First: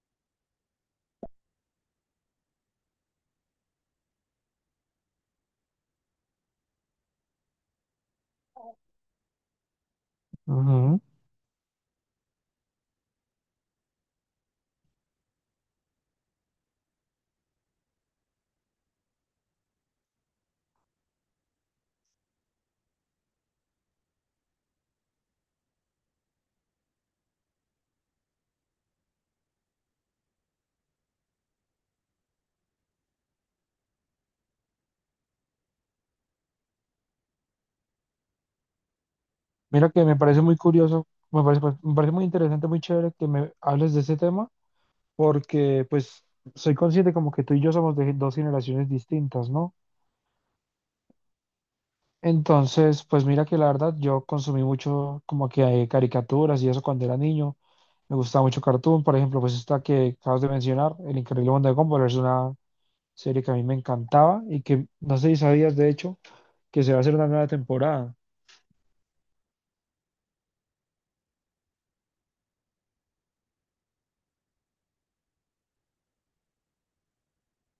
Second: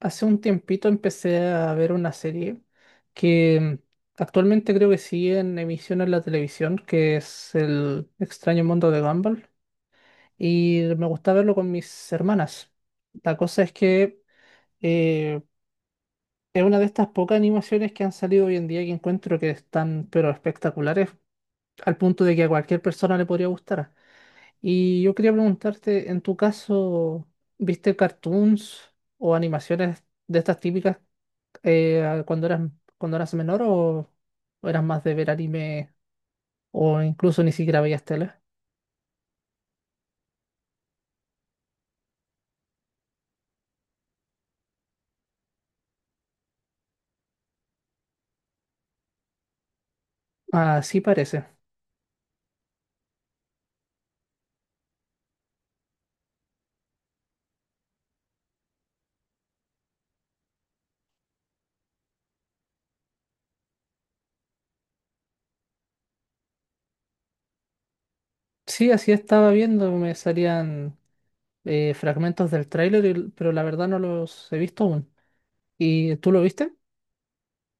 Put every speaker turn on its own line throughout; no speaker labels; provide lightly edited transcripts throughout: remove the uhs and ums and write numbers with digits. Hace un tiempito empecé a ver una serie que actualmente creo que sigue en emisión en la televisión, que es El extraño mundo de Gumball, y
Ujú.
me gusta verlo con mis hermanas. La cosa es que eh, es una de estas pocas animaciones que han salido hoy en día que encuentro que están pero espectaculares, al punto de que a cualquier persona le podría gustar. Y yo quería preguntarte, en tu caso, ¿viste cartoons o animaciones de estas típicas? eh, cuando eras, cuando eras menor o eras más de ver anime o incluso ni siquiera veías tele?
Mira que me parece muy curioso, me parece, pues, me parece muy interesante, muy chévere que me hables de ese tema, porque pues soy consciente como que tú y yo somos de dos generaciones distintas, ¿no?
Así parece.
Entonces, pues mira que la verdad yo consumí mucho como que caricaturas y eso cuando era niño. Me gustaba mucho Cartoon, por ejemplo, pues esta que acabas de mencionar, El Increíble Mundo de Gumball, es una serie que a mí me encantaba y que no sé si sabías de hecho que se va a hacer una nueva temporada.
Sí, así estaba viendo, me salían fragmentos del tráiler, pero la verdad no los he visto aún. ¿Y tú lo viste?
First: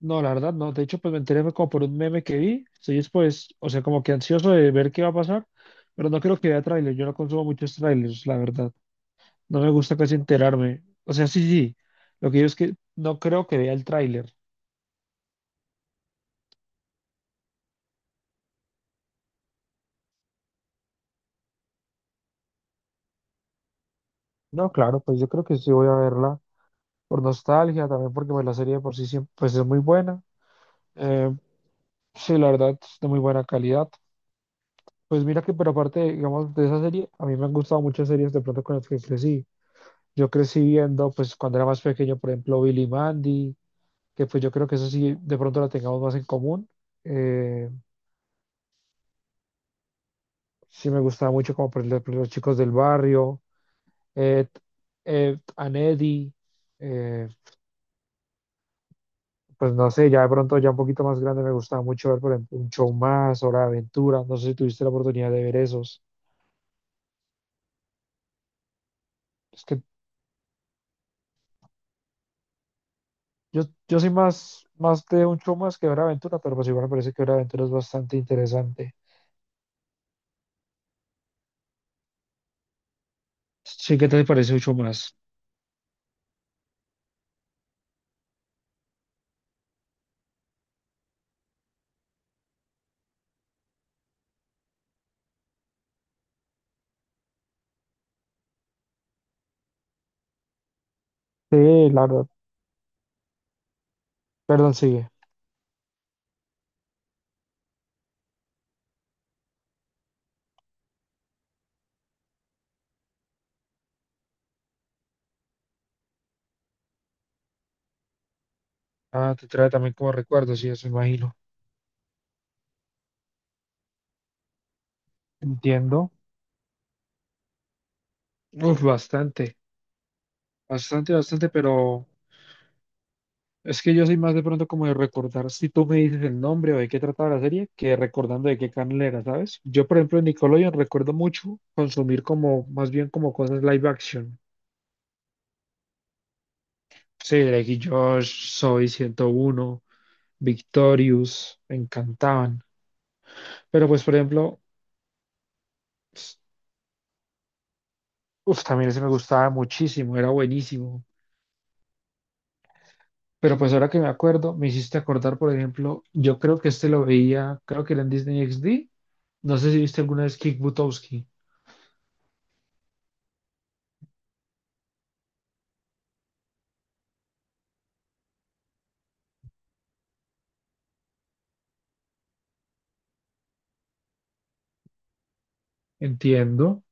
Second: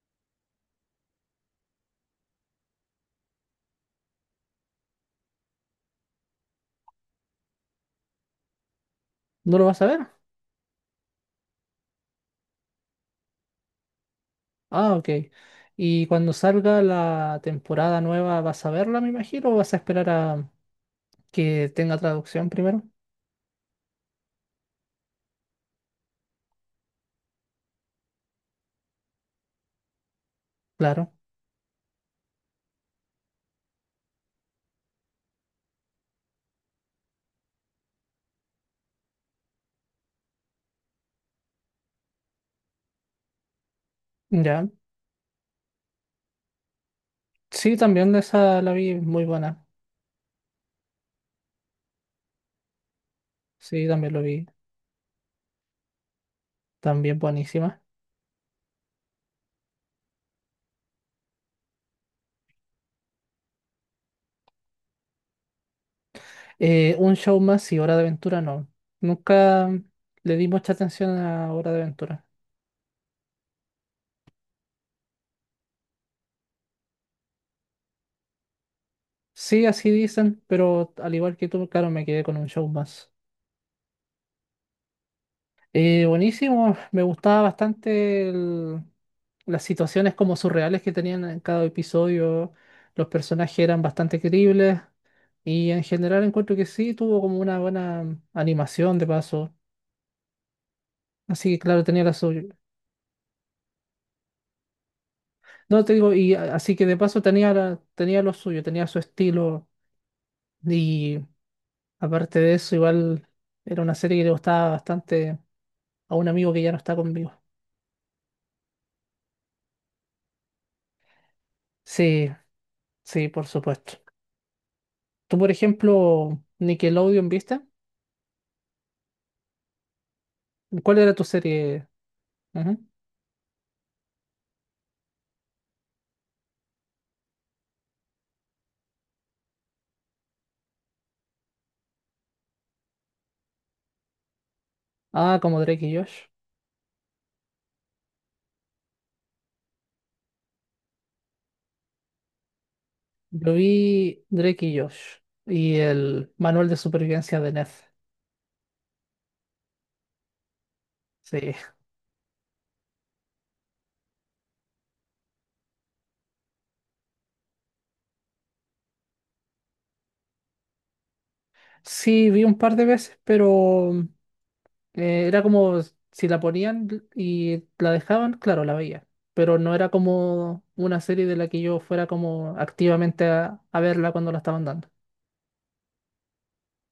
No, la verdad no. De hecho, pues me enteré fue como por un meme que vi. Estoy pues, o sea, como que ansioso de ver qué va a pasar, pero no creo que vea tráiler. Yo no consumo muchos trailers, la verdad.
¿No
No
lo
me
vas a
gusta
ver?
casi enterarme. O sea, sí, sí. Lo que yo es que no creo que vea el tráiler.
Ah, ok. ¿Y cuando salga la temporada nueva vas a verla, me imagino, o vas a esperar a que tenga traducción primero?
No, claro, pues yo creo que sí voy a verla por nostalgia, también porque pues, la serie de por sí siempre, pues es muy buena.
Claro.
Eh, sí, la verdad, es de muy buena calidad. Pues mira que, pero aparte, digamos, de esa serie, a mí me han gustado muchas series de pronto con las que crecí. Yo crecí viendo, pues cuando era más pequeño, por ejemplo, Billy Mandy, que pues yo creo
Ya.
que eso sí, de pronto la tengamos más en común. Eh,
Sí, también esa la vi muy buena.
sí me gustaba mucho como por ejemplo los chicos del barrio,
Sí, también lo vi.
Ed, Ed and Eddie,
También
eh,
buenísima.
pues no sé, ya de pronto ya un poquito más grande me gustaba mucho ver, por ejemplo, un show más, Hora de Aventura, no sé si tuviste la oportunidad de ver esos.
Un show más y Hora de Aventura no.
Es
Nunca
que
le di mucha atención a Hora de Aventura.
yo soy más de un show más que Hora de Aventura, pero pues igual me parece que Hora de Aventura es bastante interesante.
Sí, así dicen, pero al igual que tú, claro, me quedé con un show más.
Sí, ¿qué te parece un show más?
Buenísimo, me gustaba bastante las situaciones como surreales que tenían en cada episodio. Los personajes eran bastante creíbles y en general encuentro que sí, tuvo como una buena animación de paso. Así que claro,
Sí,
tenía la
claro.
suyo.
Perdón, sigue.
No, te digo, y así que de paso tenía, tenía lo suyo, tenía su estilo. Y aparte de eso, igual era una serie que le gustaba bastante a un amigo que ya no está conmigo.
Ah, te trae también como recuerdos, sí, eso imagino.
Sí, sí, por supuesto. Tú, por
Entiendo.
ejemplo, Nickelodeon, ¿viste?
Uf, bastante,
¿Cuál
bastante,
era tu
bastante,
serie?
pero
Ujú.
es que yo soy más de pronto como de recordar si tú me dices el nombre o de qué trataba la serie que recordando de qué canal era, ¿sabes? Yo, por ejemplo, en Nickelodeon recuerdo mucho consumir como, más bien como cosas live action.
Ah, como Drake y Josh.
Sí, Drake y Josh, Soy ciento uno, Victorious, me encantaban.
Yo
Pero pues, por
vi
ejemplo,
Drake y Josh y el Manual de Supervivencia de Ned.
uf, también ese me gustaba muchísimo, era buenísimo.
Sí.
Pero pues ahora que me acuerdo, me hiciste acordar, por ejemplo, yo creo que este lo veía, creo que era en Disney XD. No sé si viste alguna vez Kick Buttowski.
Sí, vi un par de veces, pero era como si la ponían y la dejaban, claro, la veía. Pero no era como una serie de la que yo fuera como activamente a verla cuando la estaban dando.
Entiendo.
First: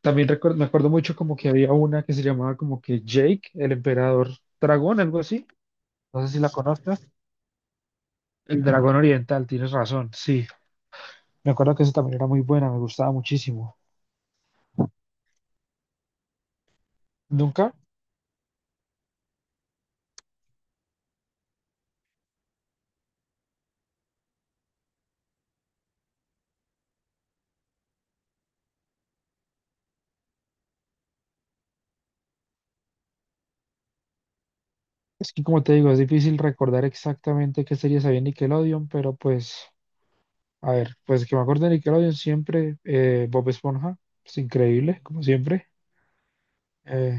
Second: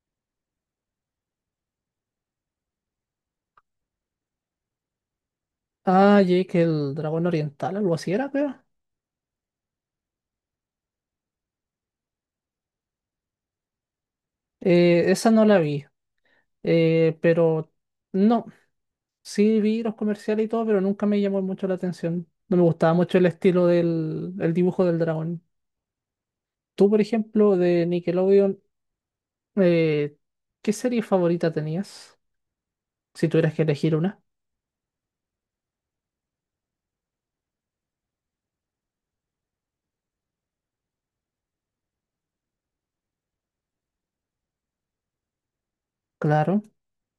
Me acuerdo mucho como que había una que se llamaba como que Jake, el emperador dragón, algo así.
Ah,
No sé si la
Jake, el
conozcas.
dragón oriental, algo así era, creo.
El dragón oriental, tienes razón, sí. Me acuerdo que esa también era muy buena, me gustaba muchísimo.
Esa no la vi. Eh,
¿Nunca?
pero no, sí vi los comerciales y todo, pero nunca me llamó mucho la atención. No me gustaba mucho el estilo del el dibujo del dragón. Tú, por ejemplo, de Nickelodeon, eh, ¿qué serie favorita tenías? Si tuvieras que elegir una.
Es que como te digo, es difícil recordar exactamente qué series había en Nickelodeon, pero pues, a ver, pues que me acuerdo de Nickelodeon siempre, Bob Esponja, es increíble, como siempre.
Claro.
Eh,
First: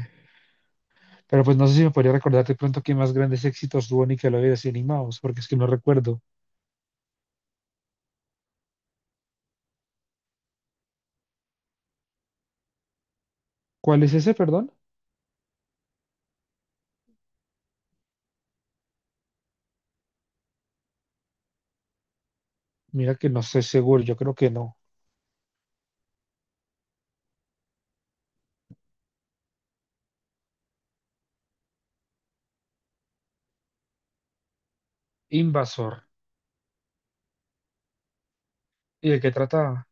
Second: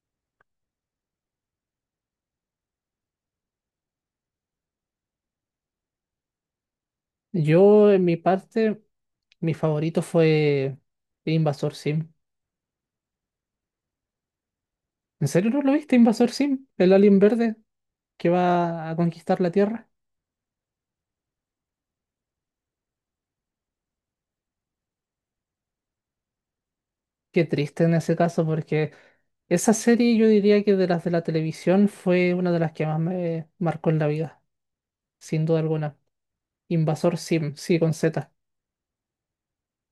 pero pues no sé si me podría recordar de pronto qué más grandes éxitos tuvo Nickelodeon así animados, porque es que no recuerdo.
Yo, en mi parte, mi favorito fue Invasor Sim.
¿Cuál es ese, perdón?
¿En serio no lo viste, Invasor Sim? El alien verde que va a conquistar la Tierra.
Mira que no sé seguro, yo creo que no.
Qué triste en ese caso, porque esa serie yo diría que de las de la televisión fue una de las que más me marcó en la vida, sin duda
Invasor.
alguna. Invasor Sim, sí, con Z.
¿Y de qué trataba?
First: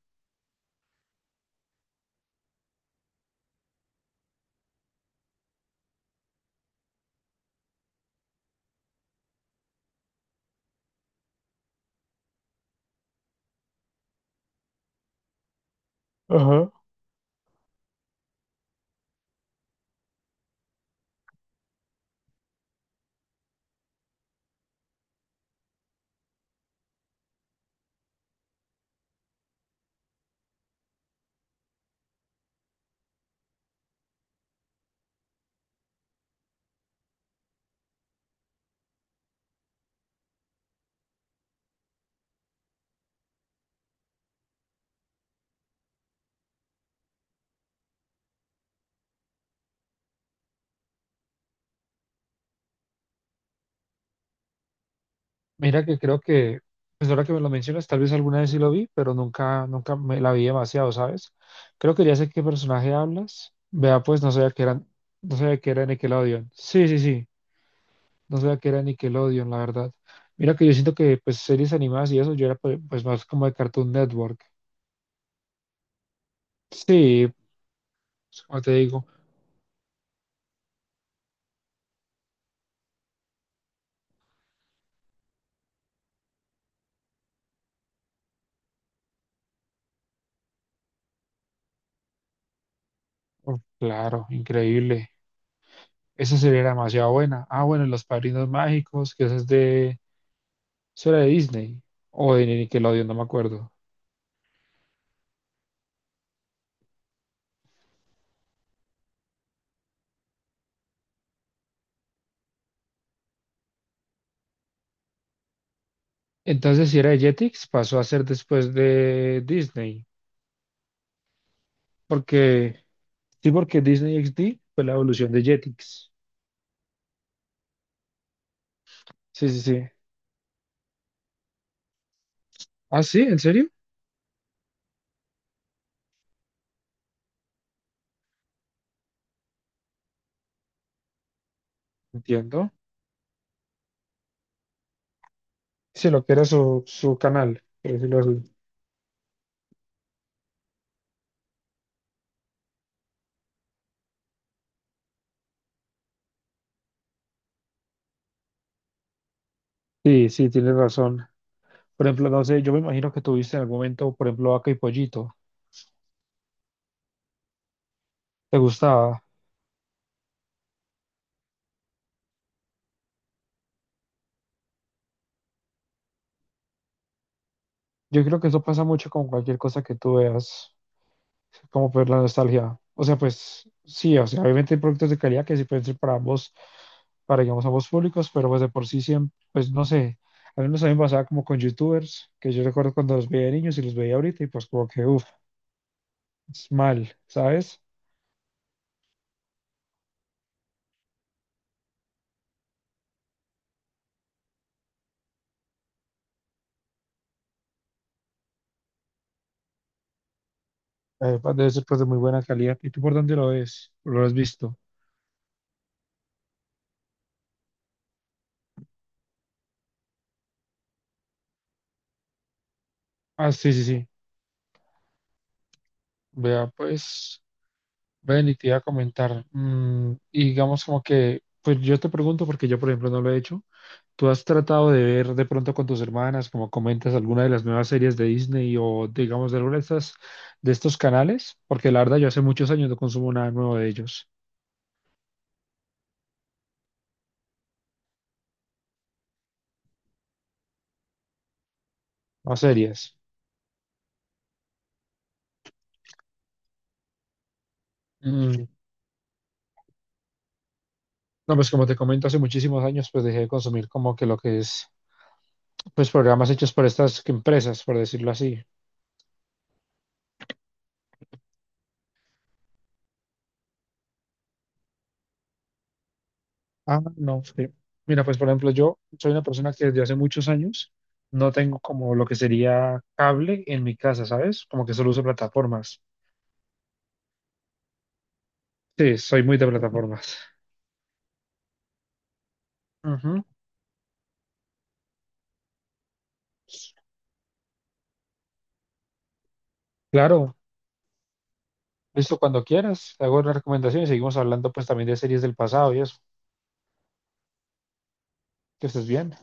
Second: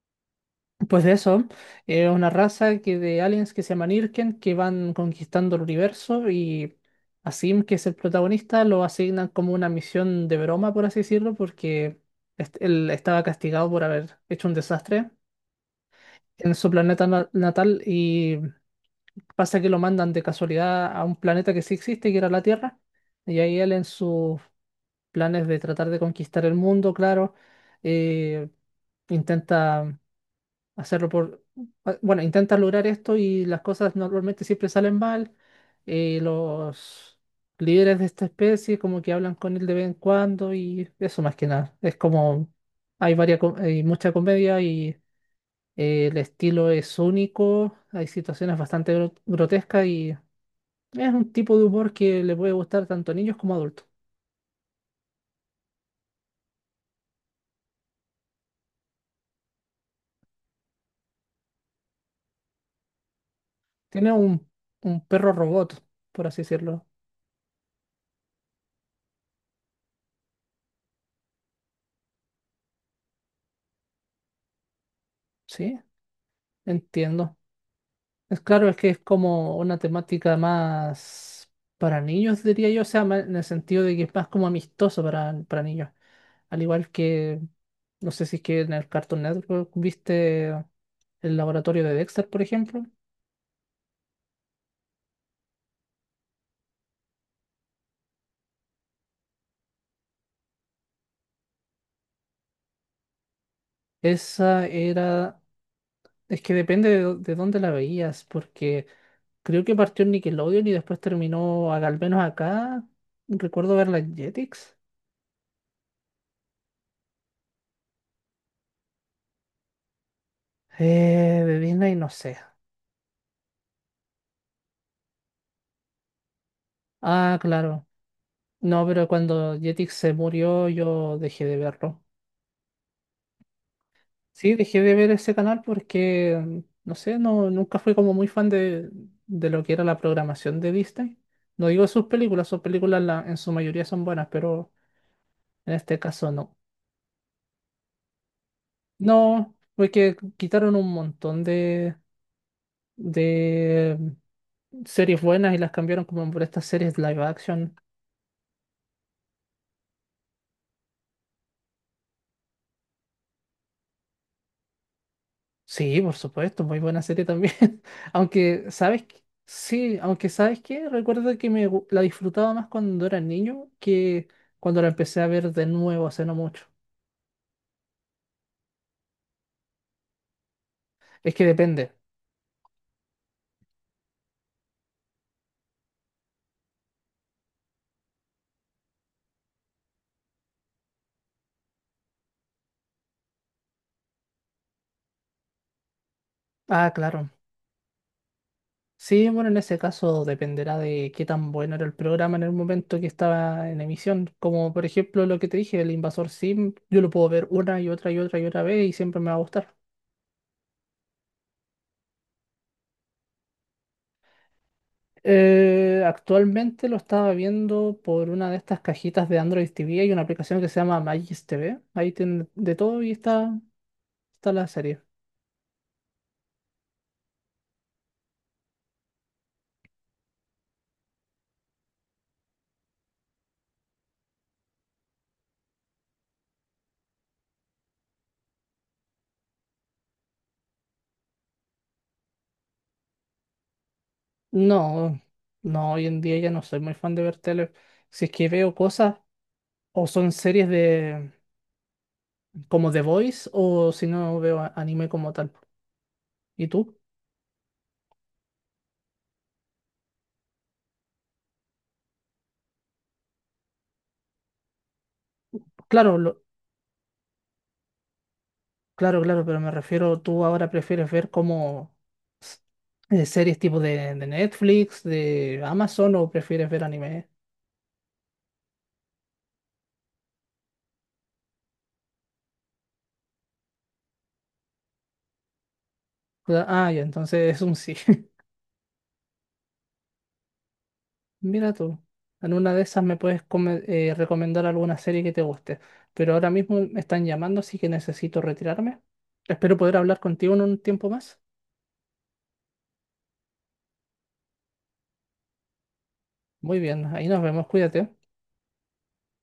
Pues de eso, es una raza que de aliens que se llaman Irken, que van conquistando el universo y a Sim, que es el protagonista, lo asignan como una misión de broma, por así decirlo, porque él estaba castigado por haber hecho un desastre en su
Ajá.
planeta natal y pasa que lo mandan de casualidad a un planeta que sí existe, que era la Tierra, y ahí él en sus planes de tratar de conquistar el mundo, claro, eh, intenta hacerlo bueno, intentas lograr esto y las cosas normalmente siempre salen mal. Los líderes de esta especie como que hablan con él de vez en cuando y eso más que nada. Es como hay hay mucha comedia y el estilo es único, hay situaciones bastante grotescas y es un tipo de humor que le puede gustar tanto a niños como a adultos.
Mira que creo que, pues ahora que me lo mencionas, tal vez alguna vez sí lo vi, pero nunca, nunca me la vi demasiado, ¿sabes? Creo que ya sé qué personaje hablas. Vea,
Tiene
pues no sabía que eran,
un perro
no sabía que
robot,
era
por así
Nickelodeon.
decirlo.
Sí, sí, sí, no sabía que era Nickelodeon, la verdad. Mira que yo siento que, pues, series animadas y eso, yo era pues, más como de Cartoon Network.
Sí,
Sí,
entiendo. Es
pues, como
claro,
te
es que es
digo,
como una temática más para niños, diría yo, o sea, en el sentido de que es más como amistoso para niños. Al igual que, no sé si es que en el Cartoon Network viste el laboratorio de Dexter, por ejemplo.
oh, claro, increíble. Esa serie era demasiado buena. Ah, bueno, y Los Padrinos Mágicos, que esa es de, eso era de Disney o de Nickelodeon, no me acuerdo.
Esa era, es que depende de dónde la veías, porque creo que partió en Nickelodeon y después terminó, al menos acá, recuerdo verla en Jetix.
Entonces, si era de Jetix, pasó a ser después de Disney.
De Disney, no sé.
Porque, sí, porque Disney XD fue la evolución de Jetix.
Ah, claro. No, pero
Sí,
cuando
sí, sí.
Jetix se murió yo dejé de verlo.
Ah, sí, ¿en serio?
Sí, dejé de ver ese canal porque, no sé, no, nunca fui como muy fan de lo que era la programación de Disney. No digo sus
Entiendo.
películas en su mayoría son buenas, pero en este
Sí, lo
caso
que era
no.
su, su canal, por decirlo así.
No, porque quitaron un montón de series buenas y las cambiaron como por estas series live action.
Sí, sí, tienes razón. Por ejemplo, no sé, yo me imagino que tuviste en algún momento, por ejemplo, Vaca y Pollito.
Sí, por supuesto, muy buena serie también.
¿Te
Aunque, ¿sabes qué?
gustaba?
Sí, aunque, ¿sabes qué? Recuerdo que la disfrutaba más cuando era niño que cuando la empecé a ver de nuevo hace no mucho.
Yo creo que eso pasa mucho con cualquier cosa que tú veas,
Es que
como
depende.
por la nostalgia. O sea, pues sí, o sea, obviamente hay productos de calidad que sí pueden ser para ambos, para digamos ambos públicos, pero pues de por sí siempre, pues no sé, al menos a mí me pasaba como con youtubers, que yo recuerdo cuando los veía de niños y los veía ahorita y pues como que, uff, es
Ah,
mal,
claro.
¿sabes?
Sí, bueno, en ese caso dependerá de qué tan bueno era el programa en el momento que estaba en emisión. Como por ejemplo lo que te dije, El Invasor Sim, yo lo puedo ver una y otra y otra y otra vez y siempre me va a gustar.
Pues, debe ser pues de muy buena calidad. ¿Y tú por dónde lo ves? ¿Lo has visto?
Actualmente lo estaba viendo por una de estas cajitas de Android TV. Hay una aplicación que se llama Magis TV. Ahí tiene de todo y
Ah,
está,
sí, sí, sí.
está la serie.
Vea, pues, ven y te iba a comentar. Mm, y digamos como que, pues yo te pregunto porque yo, por ejemplo, no lo he hecho. ¿Tú has tratado de ver de pronto con tus hermanas, como comentas, alguna de las nuevas series de Disney o digamos de alguna de estas, de estos canales? Porque la verdad yo hace muchos años no consumo nada nuevo de ellos,
No, no, hoy en día ya no soy muy fan de ver tele. Si es que veo cosas, o son series de
no
como The
series.
Voice, o si no veo anime como tal. ¿Y tú?
Mm, no, pues como te comento, hace muchísimos años pues dejé de consumir como que lo que es, pues
Claro, lo-
programas hechos por estas empresas, por decirlo así.
claro, claro, pero me refiero, tú ahora prefieres ver como s- series tipo de Netflix, de Amazon, o prefieres ver
Ah,
anime.
no, sí. Mira, pues por ejemplo, yo soy una persona que desde hace muchos años no tengo como lo que sería cable en mi casa, ¿sabes? Como que solo uso plataformas.
Ah, ya, entonces es un sí.
Sí, soy muy de plataformas.
Mira tú, en una de esas me puedes
Ujú.
recomendar alguna serie que te guste, pero ahora mismo me están llamando, así que necesito retirarme. Espero poder hablar contigo
Claro,
en un tiempo más.
listo cuando quieras. Te hago las recomendaciones y seguimos hablando pues también de series del pasado y eso.
Muy bien, ahí nos vemos, cuídate.
Que estés bien.